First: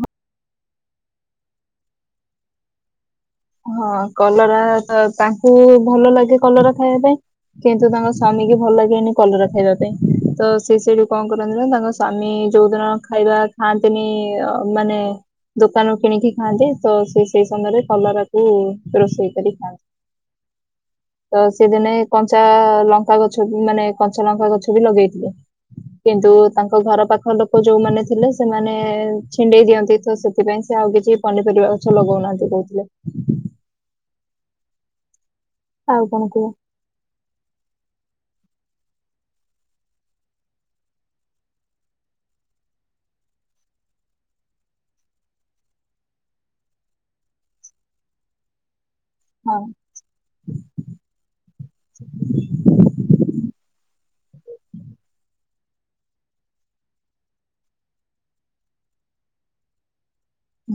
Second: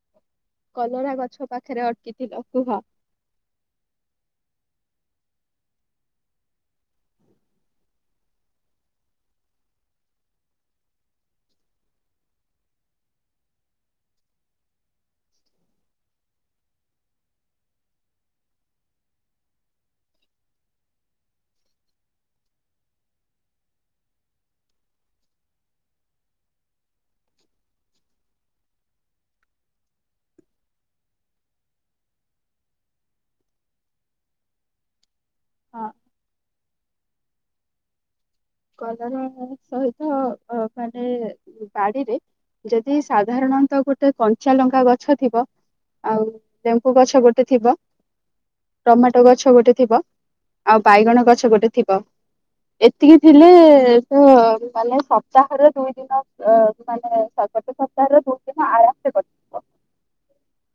ହଁ କଲରା ଗଛ ପାଖରେ ଅଟକିଥିଲ କୁହ? ହଁ କଲରା ତ ତାଙ୍କୁ ଭଲ ଲାଗେ କଲରା ଖାଇବା ପାଇଁ। କିନ୍ତୁ ତାଙ୍କ ସ୍ଵାମୀ କି ଭଲ ଲାଗେନି କଲରା ଖାଇବା ପାଇଁ। ତ ସିଏ ସେଠୁ କଣ କରନ୍ତି ନା ତାଙ୍କ ସ୍ଵାମୀ ଯୋଉଦିନ ଖାଇବା ଖାଆନ୍ତିନି ମାନେ ଦୋକାନରୁ କିଣିକି ଖାଆନ୍ତି ତ ସିଏ ସେଇ ସମୟରେ କଲରା କୁ ରୋଷେଇ କରିକି ଖାଆନ୍ତି। ତ ସେଦିନେ କଞ୍ଚା ଲଙ୍କା ଗଛ ବି ମାନେ କଞ୍ଚା ଲଙ୍କା ଗଛ ବି ଲଗେଇଥିଲେ। କିନ୍ତୁ ତାଙ୍କ ଘର ପାଖ ଲୋକ ଯୋଉମାନେ ଥିଲେ ସେମାନେ ଛିଣ୍ଡେଇ ଦିଅନ୍ତି ତ ସେ ସେଥିପାଇଁ ସେ ଆଉ କିଛି ପନିପରିବା ଗଛ ଲଗଉନାହାନ୍ତି କହୁଥିଲେ। ହଁ ଆଉ କଣ କୁହ? କଲରା ସହିତ ଅ ମାନେ ବାଡିରେ ଯଦି ସାଧାରଣତଃ ଗୋଟେ କଞ୍ଚା ଲଙ୍କା ଗଛ ଥିବ। ଆଉ ଲେମ୍ୱୁ ଗଛ ଗୋଟେ ଥିବ। ଟମାଟୋ ଗଛ ହଁ। ଗୋଟେ ଥିବ, ଆଉ ବାଇଗଣ ଗଛ ଗୋଟେ ଥିବ ଏତିକି ଥିଲେ ତ ମାନେ ସପ୍ତାହର ଦୁଇ ମାନେ ସାଗତ ସପ୍ତାହରେ ଦୁଇ ଦିନ ଆରାମସେ କଟିଯିବ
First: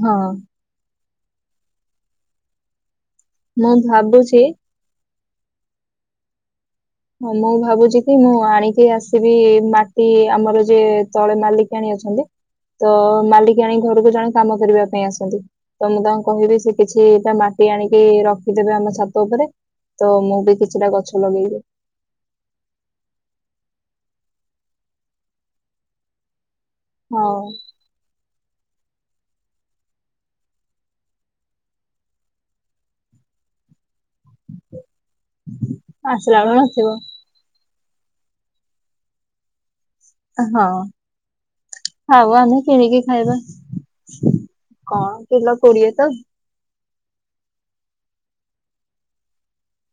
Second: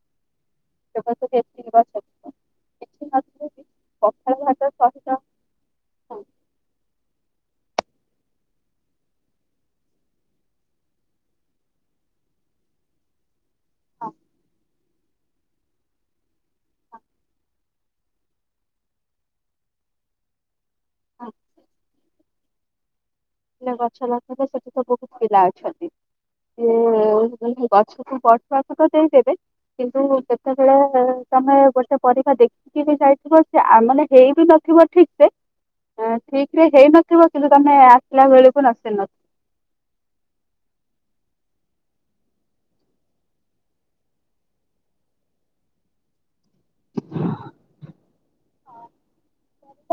ହଁ। [unintelligible] ଥିବ କିଛି ନଥିଲେ ବି ମୁଁ ଭାବୁଚି [unintelligible] ହଁ, ହଁ ମୁଁ ଭାବୁଛି କି ମୁଁ ଆଣିକି ଆସିବି ମାଟି ଆମର ଯିଏ ତଳେ ମାଲିକ ଆଣି ଅଛନ୍ତି। ତ ମାଲିକି ଆଣି ହଁ, ଘରକୁ ଜଣେ କାମ କରିବା ପାଇଁ ଆସନ୍ତି। ତ ମୁଁ ତାଙ୍କୁ କହିବି ସେ ହଁ, କିଛିଟା ମାଟି ଆଣିକି ରଖିଦେବେ ଆମ ଛାତ ଉପରେ। ତ ମୁଁ ବି କିଛିଟା ଗଛ ହଁ। ଲଗେଇବି। ଗଛ ଲତା ବି ସେଠି ତ ବହୁତ ପିଲା ଅଛନ୍ତି ହଁ ମ ଗଛକୁୁ ପ ସ ତ ଦେଇଦେବେ କିନ୍ତୁ କେତେବେଳେ ତମେ ଗୋଟେ ପରିବା ଦେ ଯାଇଥିବ ସେ ଆମାନେ ହେଇ ବି ନଥିବ ଠିକ ସେ ଆସିଲା ବେଳେ ଠିକ ରେ ନଥିବ ହେଇନଥିବ କିନ୍ତୁ ତମେ ଆସିଲା ବେଳକୁ ନସି ନ ହଁ। ହଉ ଆମେ କିଣିକି ଖାଇବା କଣ କିଲ କୋଡିଏ ତ।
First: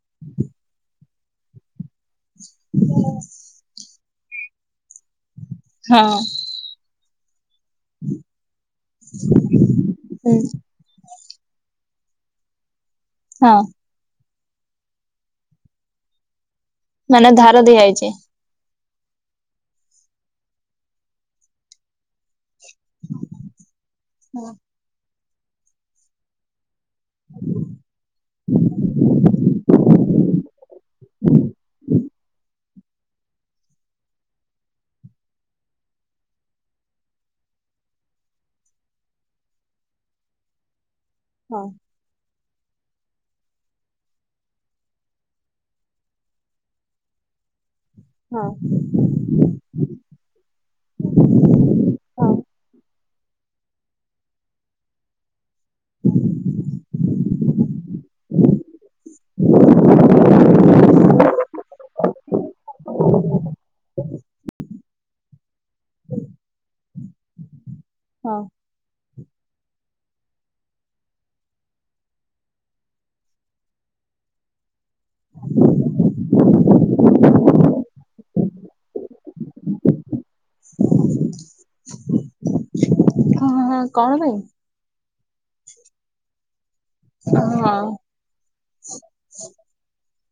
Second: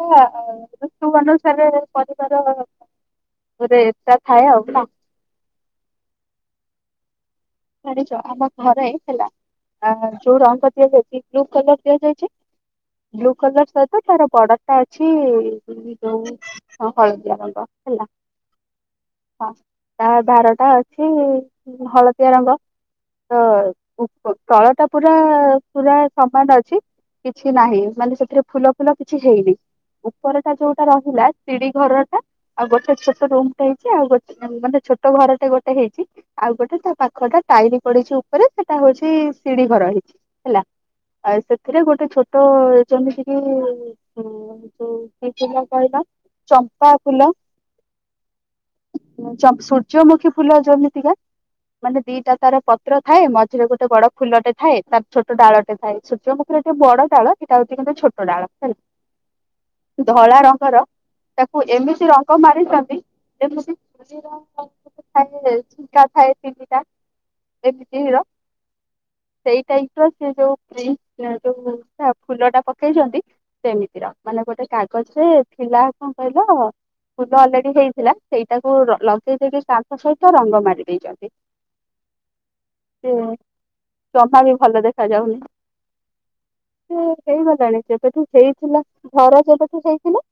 ଋତୁ ଅନୁସାରେ ପରିବାର [unintelligible] ଥାଏ ଆଉ ନା। ହଁ। ଜାଣିଛ ଆମ ଘରେ ହେଲା ଆ ହୁଁ ଯୋଉ ରଙ୍ଗ ଦିଆ ଯାଇଚି। ବ୍ଲ କଲର ଦିଆ ଯାଇଛି ବ୍ଲୁ ହଁ କଲର ସ ତାର ବଡରଟା ଅଛି ଯୋଉ ମାନେ ହଳଦିଆ ଧାର ରଙ୍ଗ ଦିଆଯାଇଛି ହେଲା। ହଁ ତା ବାର ଟା ଅଛି ହଳଦିଆ ରଙ୍ଗ। ତ ହଁ ତଳ ଟା ପୁରା ପୁରା ସମାନ ଅଛି। କିଛି ନାହିଁ ମାନେ ସେଥିରେ ଫୁଲ ଫୁଲ କିଛି ହେଇନି। ଉପରଟା ଯୋଉଟା ରହିଲା ଶିଡି ଘର ଟା ଆଉ ଗୋଟେ ଛୋଟ ରୁମ ଟେ ହେଇଛି ଆଉ ଗ ମାନେ ଛୋଟ ଘରଟେ ଗୋଟେ ହେଇଛି ଆଉ ଗୋଟେ ତା ପାଖ ଟା ଟାଇଲି ପଡିଛି ଉପରେ ସେଟା ହଉଛି ସିଡିି ଘର ହେଇଛି ହେଲା। ଆଉ ହଁ ସେଥିରେ ଗୋଟେ ଛୋଟ ଯେମିତି କି ଯୋଉ କି ଫୁଲ କହିଲ ଚମ୍ପା ଫୁଲ ହଁ ଚ ସୂର୍ଯ୍ୟମୁଖୀ ଫୁଲ ଯେମିତିକା ମାନେ ହଁ ଦିଟା ତାର ପତ୍ର ଥାଏ ମଝିରେ ଗୋଟେ ବଡ ଫୁଲଟେ ଥାଏ ତାର ଛୋଟ ଡାଳ ଟେ ଥାଏ, ସୂର୍ଯ୍ୟ ମୁଖିର ଟିକେ ବଡ ଡ଼ାଳ ସେଇଟା ହଉଛି କିନ୍ତୁ ଛୋଟ ଡାଳ ହେଲା। [inaudible] ଧଳା ରଙ୍ଗର ତାକୁ ଏମିତି ରଙ୍ଗ ମାରିଛନ୍ତି ଯେ ମିତି [unintelligible] ଥାଏ ଝିଙ୍କା ଥାଏ ତିନିଟା ଏମିତି ହଁ। ସେଇ ଟାଇପ ର ସେ ଯୋଉ ପ୍ରିଣ୍ଟ ଯୋଉ ଫୁଲ ଟା ପକେଇଛନ୍ତି। ସେମିତିର ମାନେ ଗୋଟେ କାଗଜରେ ଥିଲା କଣ କହିଲ ଫୁଲ ଅଲରେଡି ହେଇଥିଲା ସେଇଟାକୁ ଲଗେଇ ଦେଇକି କାନ୍ଥ ସହିତ ରଙ୍ଗ ମାରି ଦେଇଛନ୍ତି। ସେ ହଁ କଣ ପାଇଁ ଜମା ବି ଭଲ ଦେଖା ଯାଉନି। ସେ ହେଇଗଲାଣି ହଁ ଯେବେଠୁ ହେଇଥିଲା ଘର ଯେବେଠୁ ହେଇଥିଲା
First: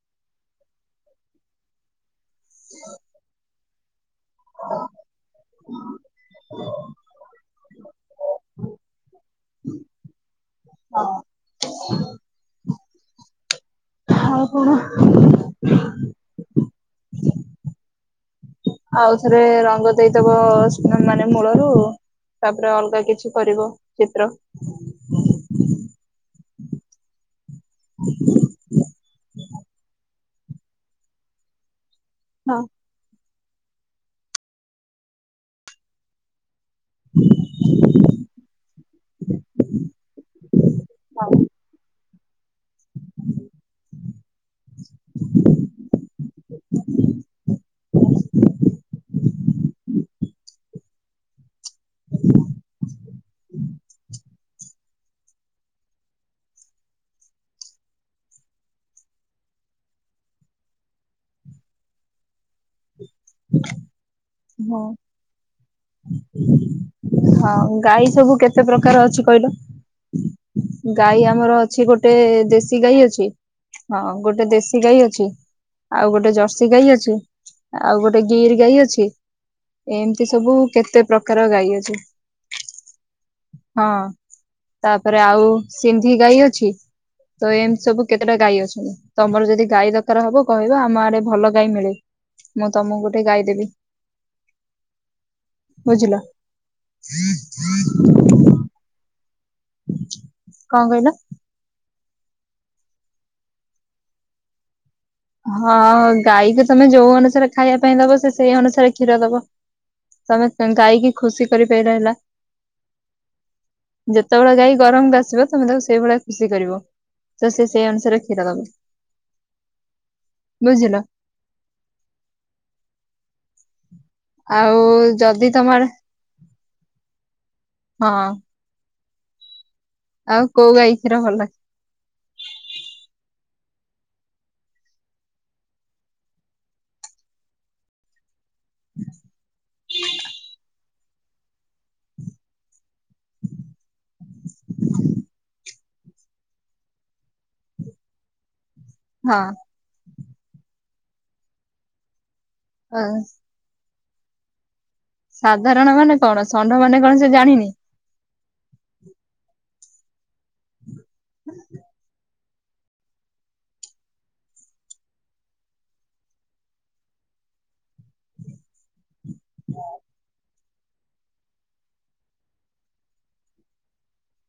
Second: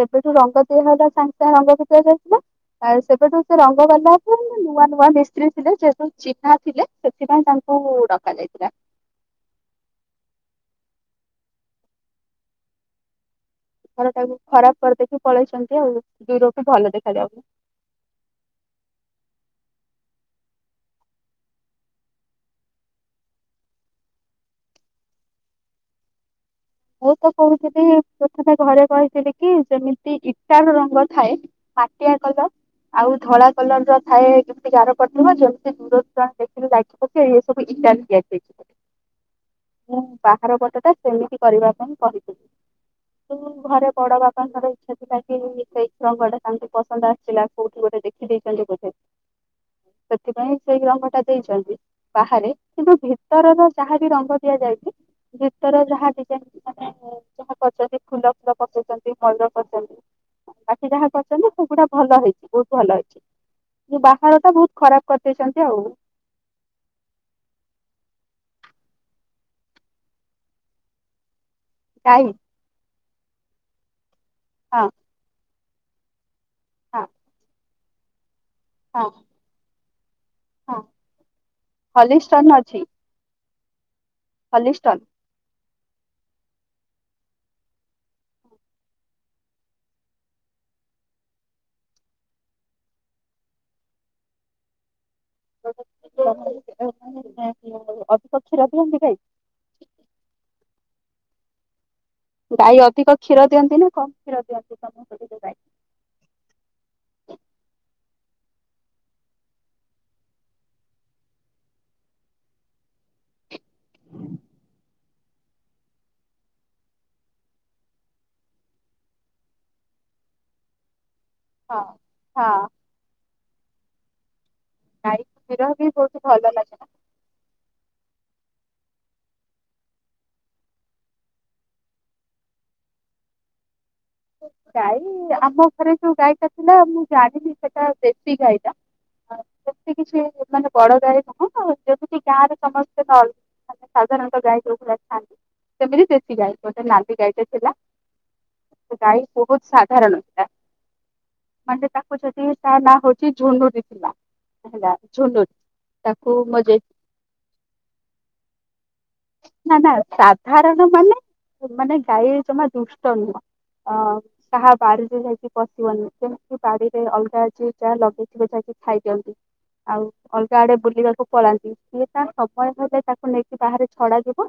ସେବେଠୁ ରଙ୍ଗ ଦିଆ ହେଲା ସାଙ୍ଗେ ସାଙ୍ଗେ ରଙ୍ଗ ଭିତରେ। ସେବେଠୁ ସେ ରଙ୍ଗ ବାଲା [unintelligible] ନୂଆ ନୂଆ ମି [unintelligible] ଥିଲେ ଯେହେତୁ ଚିନ୍ହା ଥିଲେ ସେଥିପାଇଁ ତାଙ୍କୁ ଡକା ଯାଇଥିଲା। ହଁ। ଘରଟାକୁ ଆଉ କଣ ଖରାପ କରିଦେଇକି ପଳେଇଛନ୍ତି ଆଉ ଦୂରକୁ ଭଲ ଦେଖାଯାଉନି। ଆଉ ଥରେ ରଙ୍ଗ ଦେଇଦବ [unintelligible] ମାନେ ମୂଳରୁ ତାପରେ ଅଲଗା କିଛି କରିବ ଚିତ୍ର। ମୁଁ ତ କହୁଥିଲି ପ୍ରଥମେ ଘରେ କହିଥିଲି କି ଯେମିତି ଇଟାର ରଙ୍ଗ ଥାଏ ମାଟିଆ କଲର ହଁ ଆଉ ଧଳା କଲରର ଥାଏ ଯେମତି ଗାର ପଡିଥିବ ଯେମତି ଦୂର ର ଦେଖିଲେ ଲାଗିବକି ଇଏ ସବୁ ଇଟାରେ ତିଆରି ହେଇଚି ମୁଁ ବାହାର ପଟଟା ସେମି ତି କରିବା ପାଇଁ କହିଥିଲି। ହ [inaudible] [unintelligible] ଘରେ ବଡ ବାପାଙ୍କର ଇଚ୍ଛା ଥିଲା କି ସେଇ [unintelligible] ସେମିତି ପସନ୍ଦ ଆସିଲା କୋଉଠି ଗୋଟେ ଦେଖ ସେ ଦେଇଛନ୍ତି ବୋଧେ ସେଥିପାଇଁ ସେଇ ରଙ୍ଗଟା ଦେଇଛନ୍ତି ବାହାରେ କିନ୍ତୁ ଭିତରର ଯାହା ବି ରଙ୍ଗ ଦିଆଯାଇଛି ଭିତର ଯାହାବି [unintelligible] ମାନେ ଯାହା କରଛନ୍ତି ଫୁଲ ଫୁଲ ପକେଇଛନ୍ତି ମୟୂର କରିଛନ୍ତି। ବାକି ଯାହା କରିଛନ୍ତି ସେଗୁଡା ଭଲ ହେଇଛି ବହୁତ ଭଲ ହେଇଛି। ଯୋଉ ବାହାରଟା ହଁ ବହୁତ ଖରାପ କରିଦେଇଛନ୍ତି ଆଉ। ହଁ ଗାଈ ସବୁ କେତେ ପ୍ରକାର ଅଛି କଇଲ? ଗାଈ ଆମର ଅଛି ଗୋଟେ ଗାଈ ଦେଶୀ ଗାଈ ଅଛି ହଁ ଗୋଟେ ଦେଶୀ ହଁ ଗାଈ ଅଛି ଆଉ ଗୋଟେ ଜର୍ଶୀ [unintelligible] ଗାଈ ହଁ ଅଛି ଆଉ ଗୋଟେ ଗିର୍ ଗଈ ହଁ ଅଛି। ଏମତି ସବୁ ହଁ କେତେ ପ୍ରକାର ଗାଈ ଅଛି ହଲିଷ୍ଟନ ଅଛି ହଁ। ହଲିଷ୍ଟନ ତାପରେ ଆଉ ସିନ୍ଧି ଗାଈ ଅଛି ତ ଏମତି ସବୁ କେତେଟା ଗାଈ ଅଛନ୍ତି। ତମର ଯଦି ଗାଈ ଦରକାର ହବ କହିବା ଆମ ଆଡେ ଭଲ ଗାଈ ମିଳେ ମୁଁ ତମକୁ ଗୋଟେ ଗାଈ ଦେବି। ବୁଝିଲ? ଅଧିକ [unintelligible] କଣ କଇଲ? ଗାଈ ଅଧିକ କ୍ଷୀର ଦିଅନ୍ତି ନା କଣ? [unintelligible] ହଁ ଗାଈକୁ ତମେ ଯୋଉ ଅନୁସାରେ ଖାଇଆ ପାଇଁ ଦବ ସେ ସେଇ ଅନୁସାରେ କ୍ଷୀର ଦବ। ତମେ ଗାଈକି ଖୁସି କରିପାରିଲେ ହେଲା। ଯେତେବେଳେ ଗାଈ ଗରମକୁ ଆସିବ ତମେ ତାକୁ ସେଇଭଳିଆ ଖୁସି କରିବ। ତ ସେ ସେଇ ଅନୁସାରେ କ୍ଷୀର ଦବ। ବୁଝିଲ? ହଁ ହଁ। ଆଉ ଗାଈ ଯଦି କ୍ଷୀର ତମ ବି ଆଡେ ବହୁତ ଭଲ ଲାଗେ ନା। ହଁ ଆଉ କୋଉ ଗାଈ କ୍ଷୀର ଭଲ? ଗାଈ ଆମ ଘରେ ଯୋଉ ଗାଈଟା ଥିଲା ମୁଁ ଜାଣିନି ସେଟା ଦେଶୀ ଗାଈଟା। ସେମତି କିଛି ମାନେ ବଡ ଗାଈ ନୁହଁ ଆ ଯେମିତି ଗାଁ ରେ ସମସ୍ତେ ମାନେ ସାଧାରତଃ ଗାଈ ଯୋଉ ଭଳିଆ ଆସିଥାନ୍ତି ସେମିତି ଦେଶୀ ଗାଈ ଗୋଟେ ନାଲି ଗାଈଟେ ଥିଲା। ସେ ଗାଈ ବହୁତ ସାଧାରଣ ଥିଲା। ମାନେ ତାକୁ ଯଦି ତା ନା ହଁ ହଉଛି ଝୁନୁରି ଥିଲା। ହେଲା ଝୁନୁୁର ତାକୁ ମୋ ଜେ ଏ କଣ ସେ ଜାଣିନି? ନା ନା ସାଧାରଣ ମାନେ ମାନେ ଗାଈ ଜମା ଦୁଷ୍ଟ ନୁହଁ। ହଁ। ସାହା ବାଡିରେ ଯାଇକି ପଶିବନି ଯେମିତି ବାଡିରେ ଅଲଗା ଯିଏ ଯାହା ଲଗେଇଥିବେ ଯାଇକି ଖାଇ ଦିଅନ୍ତି। ଆଉ ଅଲଗା ଆଡେ ବୁଲିବାକୁ ପଳାନ୍ତି ସିଏ ତା ସମୟ ହେଲେ ତାକୁ ନେଇକି ବାହାରେ ଛଡା ଯି ବ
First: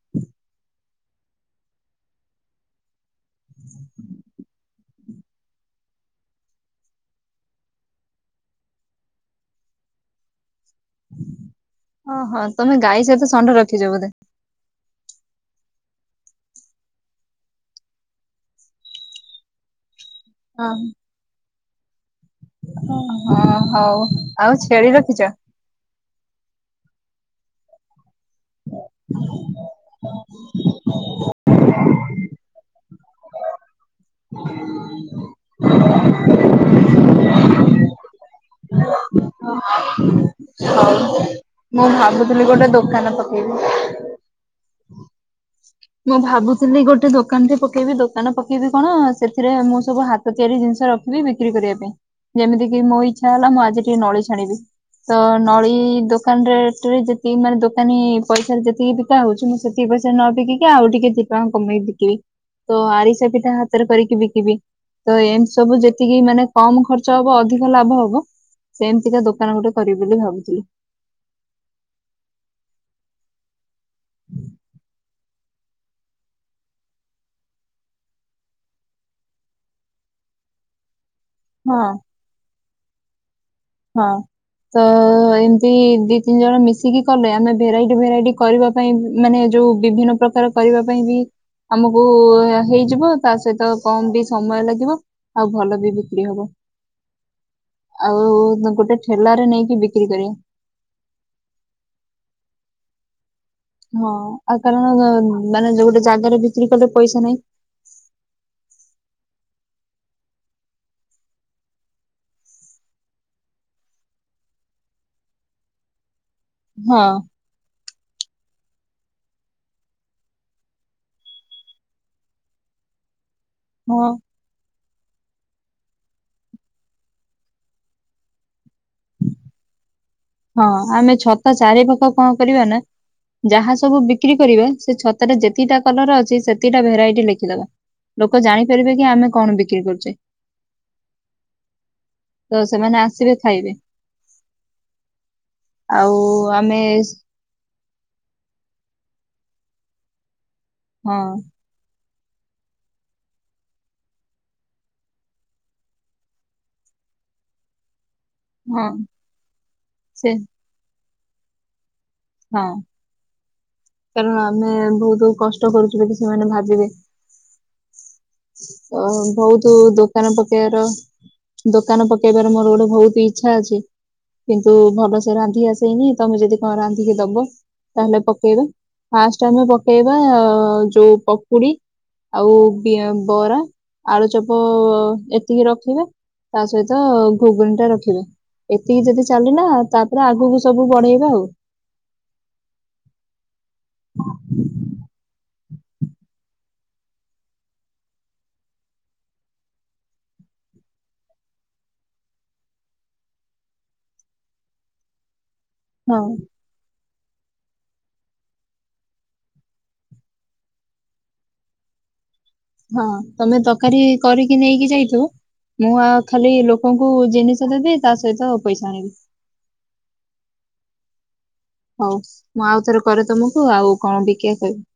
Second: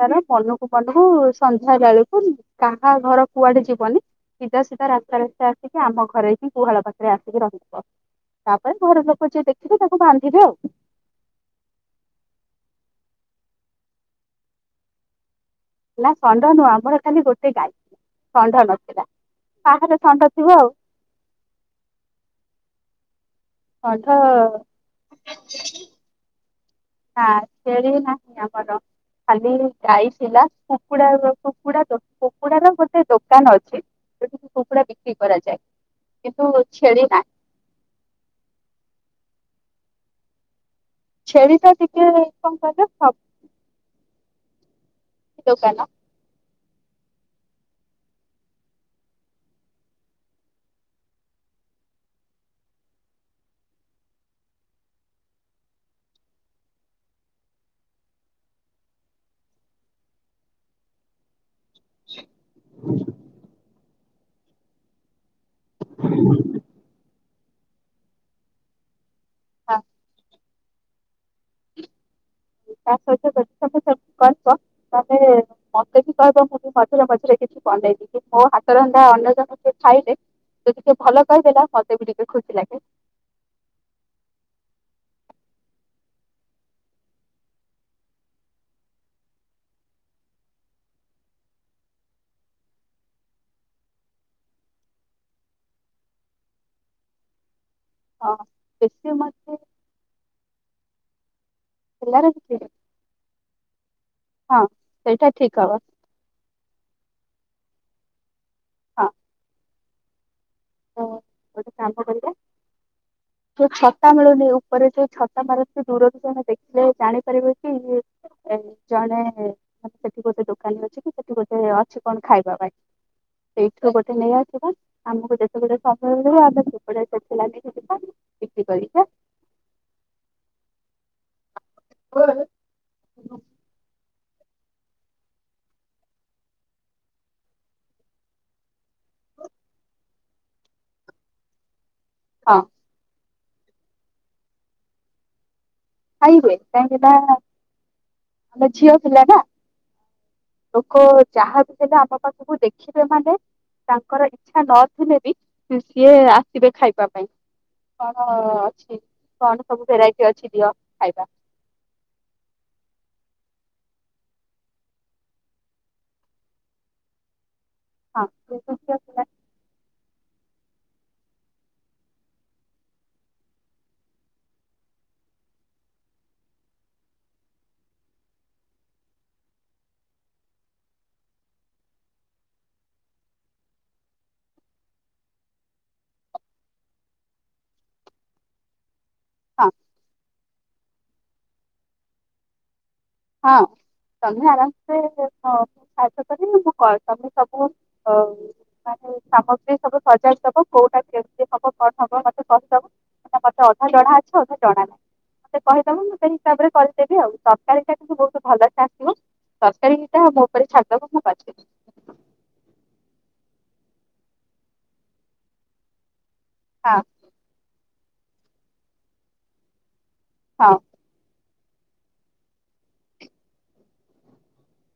ତାର ମନକୁ ମନକୁ ସନ୍ଧ୍ୟା ବେଳକୁ କାହା ଘର କୁଆଡେ ଯିବନି ସିଧା ସିଧା ରାସ୍ତା ରାସ୍ତା ଆସିକି ଆମ ଘରେ ହିଁ ଗୁହାଳ ପାଖରେ ଆସିକି ରହିଥିବ। ତାପରେ ଘର ଲୋକ ଯିଏ ଦେଖିବେ ତାଙ୍କୁ ବାନ୍ଧିବେ ଆଉ। ଓହୋ ତମେ ଗାଈ ସହିତ ଷଣ୍ଢ ରଖିଚ ବୋଧେ। ନା ଷଣ୍ଢ ନୁହଁ ଆମର ଖାଲି ଗୋଟେ ଗାଈ ଷଣ୍ଢ ନଥିଲା କାହାର ଷଣ୍ଢ ଥିବ ହଁ ଆଉ। ଓ ହଁ ଆଉ ହଉ ଷଣ୍ଢ ଆଉ ଛେଳି ରଖିଚ। ହଁ ଛେଳି ନା ଆମର ଖାଲି ଗାଈ ଥିଲା କୁକୁଡା ର କୁକୁଡାର ଦ କୁକୁଡା ର ଗୋଟେ ଦୋକାନ ଅଛି ଯୋଉଠି କୁକୁଡା ବିକ୍ରି କରାଯାଏ କିନ୍ତୁ ଛେଳି ନାହିଁ। [inaudible] [inaudible] ଛେଳି ଟା ମୁଁ ଟିକେ ଭାବୁଥିଲି ଗୋଟେ କଣ କହିଲ ଦୋକାନ ପକେଇବି। ଦୋକାନ। ମୁଁ ଭାବୁଥିଲି ଗୋଟେ ଦୋକାନ ଟେ ପକେଇବି ଦୋକାନ ପକେଇବି କଣ ସେଥିରେ ମୁଁ ସବୁ ହା ହାତ ତିଆରି ଜିନିଷ ରଖିବି ବିକ୍ରି କରିବା ପାଇଁ ଯେମିତି କିି ମୋ ଇଚ୍ଛା ହେଲା ମୁଁ ଆଜି ଟିକେ ନଳି ଛାଣିବି। ତ ନଳି ଦୋକାନ ରେ ଟ୍ରେ ଯେତିକି ମାନେ ଦୋକାନୀ ପଇସା ଯେତିକିରେ ବି ତା ହଉଛି ମୁଁ ସେତିକି ପଇସା ରେ ନ ବିକି କି ତା ଆଉ ଟିକେ ଦି ପଇସା କମେଇକି ବିକିବି ତ ଆରିସ ପିଠା ହାତରେ କରିକି ବିକିବି। ତ ଏମିତି ସବୁ ଯେତିକି ମାନେ କମ ଖର୍ଚ୍ଚ ହବ ଅଧିକ ଲାଭ ହବ ସେମିତିକା ଦୋକାନ ଗୋଟେ କରିବି ବୋଲି ଭାବୁଥିଲି। ତା ସହିତ ଯଦି ତମେ ସବୁ କରଚ ତମେ ମତେ ବି କହିବ ମୁଁ ବି ମଝିରେ ମଝିରେ କିଛି ବନେଇନି କି ମୋ ହାତର ରନ୍ଧା ଅନ୍ୟ ଜଣେ କିଏ ଖାଇଲେ ଯଦି ଟିକେ ଭଲ କହିଦେଲ ହଁ ମତେ ବି ଟିକେ ଖୁସି ଲାଗେ। ହଁ ତ ଏମତି ଦି ତିନି ଜଣ ମିଶିକି କଲେ ଆମେ ଭେରାଇଟି ଭେରାଇଟି କରିବା ପାଇଁ ମାନେ ଯୋଉ ବିଭିନ୍ନ ପ୍ରକାର କରିବା ପାଇଁ ବି ଆମକୁ ହେଇଯିବ ତା ସହିତ କମ ବି ସମୟ ଲାଗିବ ଆଉ ଭଲ ବି ବିକ୍ରି ହବ। ଆଉ ହଁ ଗୋଟେ ବେଶୀ ଠେଲାରେ ମତେ ନେଇକି ବିକ୍ରି କରିବା। ଠେଲାରେ ବିକିବେ। ହଁ ଆଉ କାରଣ ସେଇଟା ଠିକ ମାନେ ହବ। ଯୋଉ ଗୋଟେ ଜାଗାରେ ବିକ୍ରି କଲେ ପଇସା ନାହିଁ। ହଁ। ତ ଗୋଟେ କାମ କରିବା ଯୋଉ ଛତା ମିଳୁନି ଉପରେ ଯୋଉ ଛତା ମାରନ୍ତି ଦୂରରୁ ଜଣେ ଦେଖିଲେ ହଁ ଜାଣିପାରିବେ କି ଏ ଜଣେ ମାନେ ସେଠି ଗୋଟେ ଦୋକାନୀ ଅଛି କି ସେଠି ଗୋଟେ ଅଛି କଣ ଖାଇବା ପାଇଁ। ସେଇଠୁ ହଁ ଗୋଟେ ନେଇଆସିବୁ ଆମକୁ ଦେ [unintelligible] ହଁ ଆମେ ଛତା ଚାରି ପାଖ କଣ କରିବା ନା ଯାହା ସବୁ ବିକ୍ରି କରିବା ସେ ଛତା ରେ ଯେତିକିଟା କଲର ଅଛି ସେତିକିଟା ଭେରାଇଟି ଲେଖିଦବା। ଲୋକ ଜାଣିପାରିବେ କି ଆମେ କଣ ବିକ୍ରି କରୁଚେ। ତ ହଁ ସେମାନେ ଆସିବେ ଖାଇବେ। ଆଉ ଖାଇବେ ଆମେ କାହିଁକି ନା ଆମେ ଝିଅ ଥିଲା ନା ଲୋକ ହଁ ଯାହା ବି ଥିଲା ଆମ ପାଖକୁ ଦେଖ ଶିବ ମାନେ ତାଙ୍କର ଇଚ୍ଛା ନଥିଲେ ବି ସିଏ ଆସିବେ ଖାଇବା ପାଇଁ। କଣ ହଁ ଅଛି କଣ ସବୁ ଭେରାଇଟି ସେ ଅଛି ଦିଅ ଖାଇବା। ହଁ। କାରଣ ଆମେ ବହୁତ କଷ୍ଟ କରୁଛୁ ବୋଲି ସେମାନେ ଭାବିବେ। ହଁ ଅ ବହୁତ ଦୋକାନ ପକେଇବାର ଦୋକାନ ପକେଇବାରେ ମୋର ଗୋଟେ ବହୁତ ଇଚ୍ଛା ଅଛି। କିନ୍ତୁ ଭଲସେ ରାନ୍ଧି ଆସେଇନି ତମେ ଯଦି କଣ ରାନ୍ଧିକି ଦବ। ତାହେଲେ ପକେଇବା ଫାଷ୍ଟ ଆମେ ପକେଇବା ଯୋଉ ପକୁଡି ଆଉ ବି ବରା ଆଳୁଚପ ଏତିକି ରଖିବା। ତା ସହିତ ଘୁଗୁନି ଟା ରଖିବା। ଏତିକି ଯଦି ଚାଲିଲ ହଁ ତାପରେ ଆଗକୁ ସବୁ ବଢେଇବା ଆଉ। ହଁ ସନ୍ଧ୍ୟା ରାସ୍ତେ [unintelligible] ଚାଷ କର ମୁଁ କଣ ତମେ ସବୁ ଅ ମାନେ ସାମଗ୍ରୀ ସବୁ ସଜାଇ ଦବ କୋଉଟା କେମିତି ହବ କଣ ହବ ମତେ କହିଦବ। ତେ ଅଧା ଜଢା ଅଛ ଅଧା ଜଡା ନାହିଁ ମତେ କହିଦବ ମୁଁ ହଁ ସେଇ ହିସାବରେ କରିଦେବି ଆଉ ତରକାରୀ କିନ୍ତୁ ବହୁତ ଭଲ ଚାସିବ ତରକାରୀଟ ମୋ ଉପରେ ଛାତକୁ ମୁଁ ପାଛି। ହଁ ତମେ ତରକାରୀ କରିକି ନେଇକି ଯାଇଥିବ ମୁଁ ଆଉ। ଖାଲି ହଁ ଲୋକଙ୍କୁ ଜିନିଷ ଦେବି ତା ସହିତ ପଇସା ଆଣିବି। ହଁ। ହଉ ମୁଁ ଆଉ ଥରେ କରେ ତମକୁ ଆଉ କଣ ବିକିଆ କହିବି।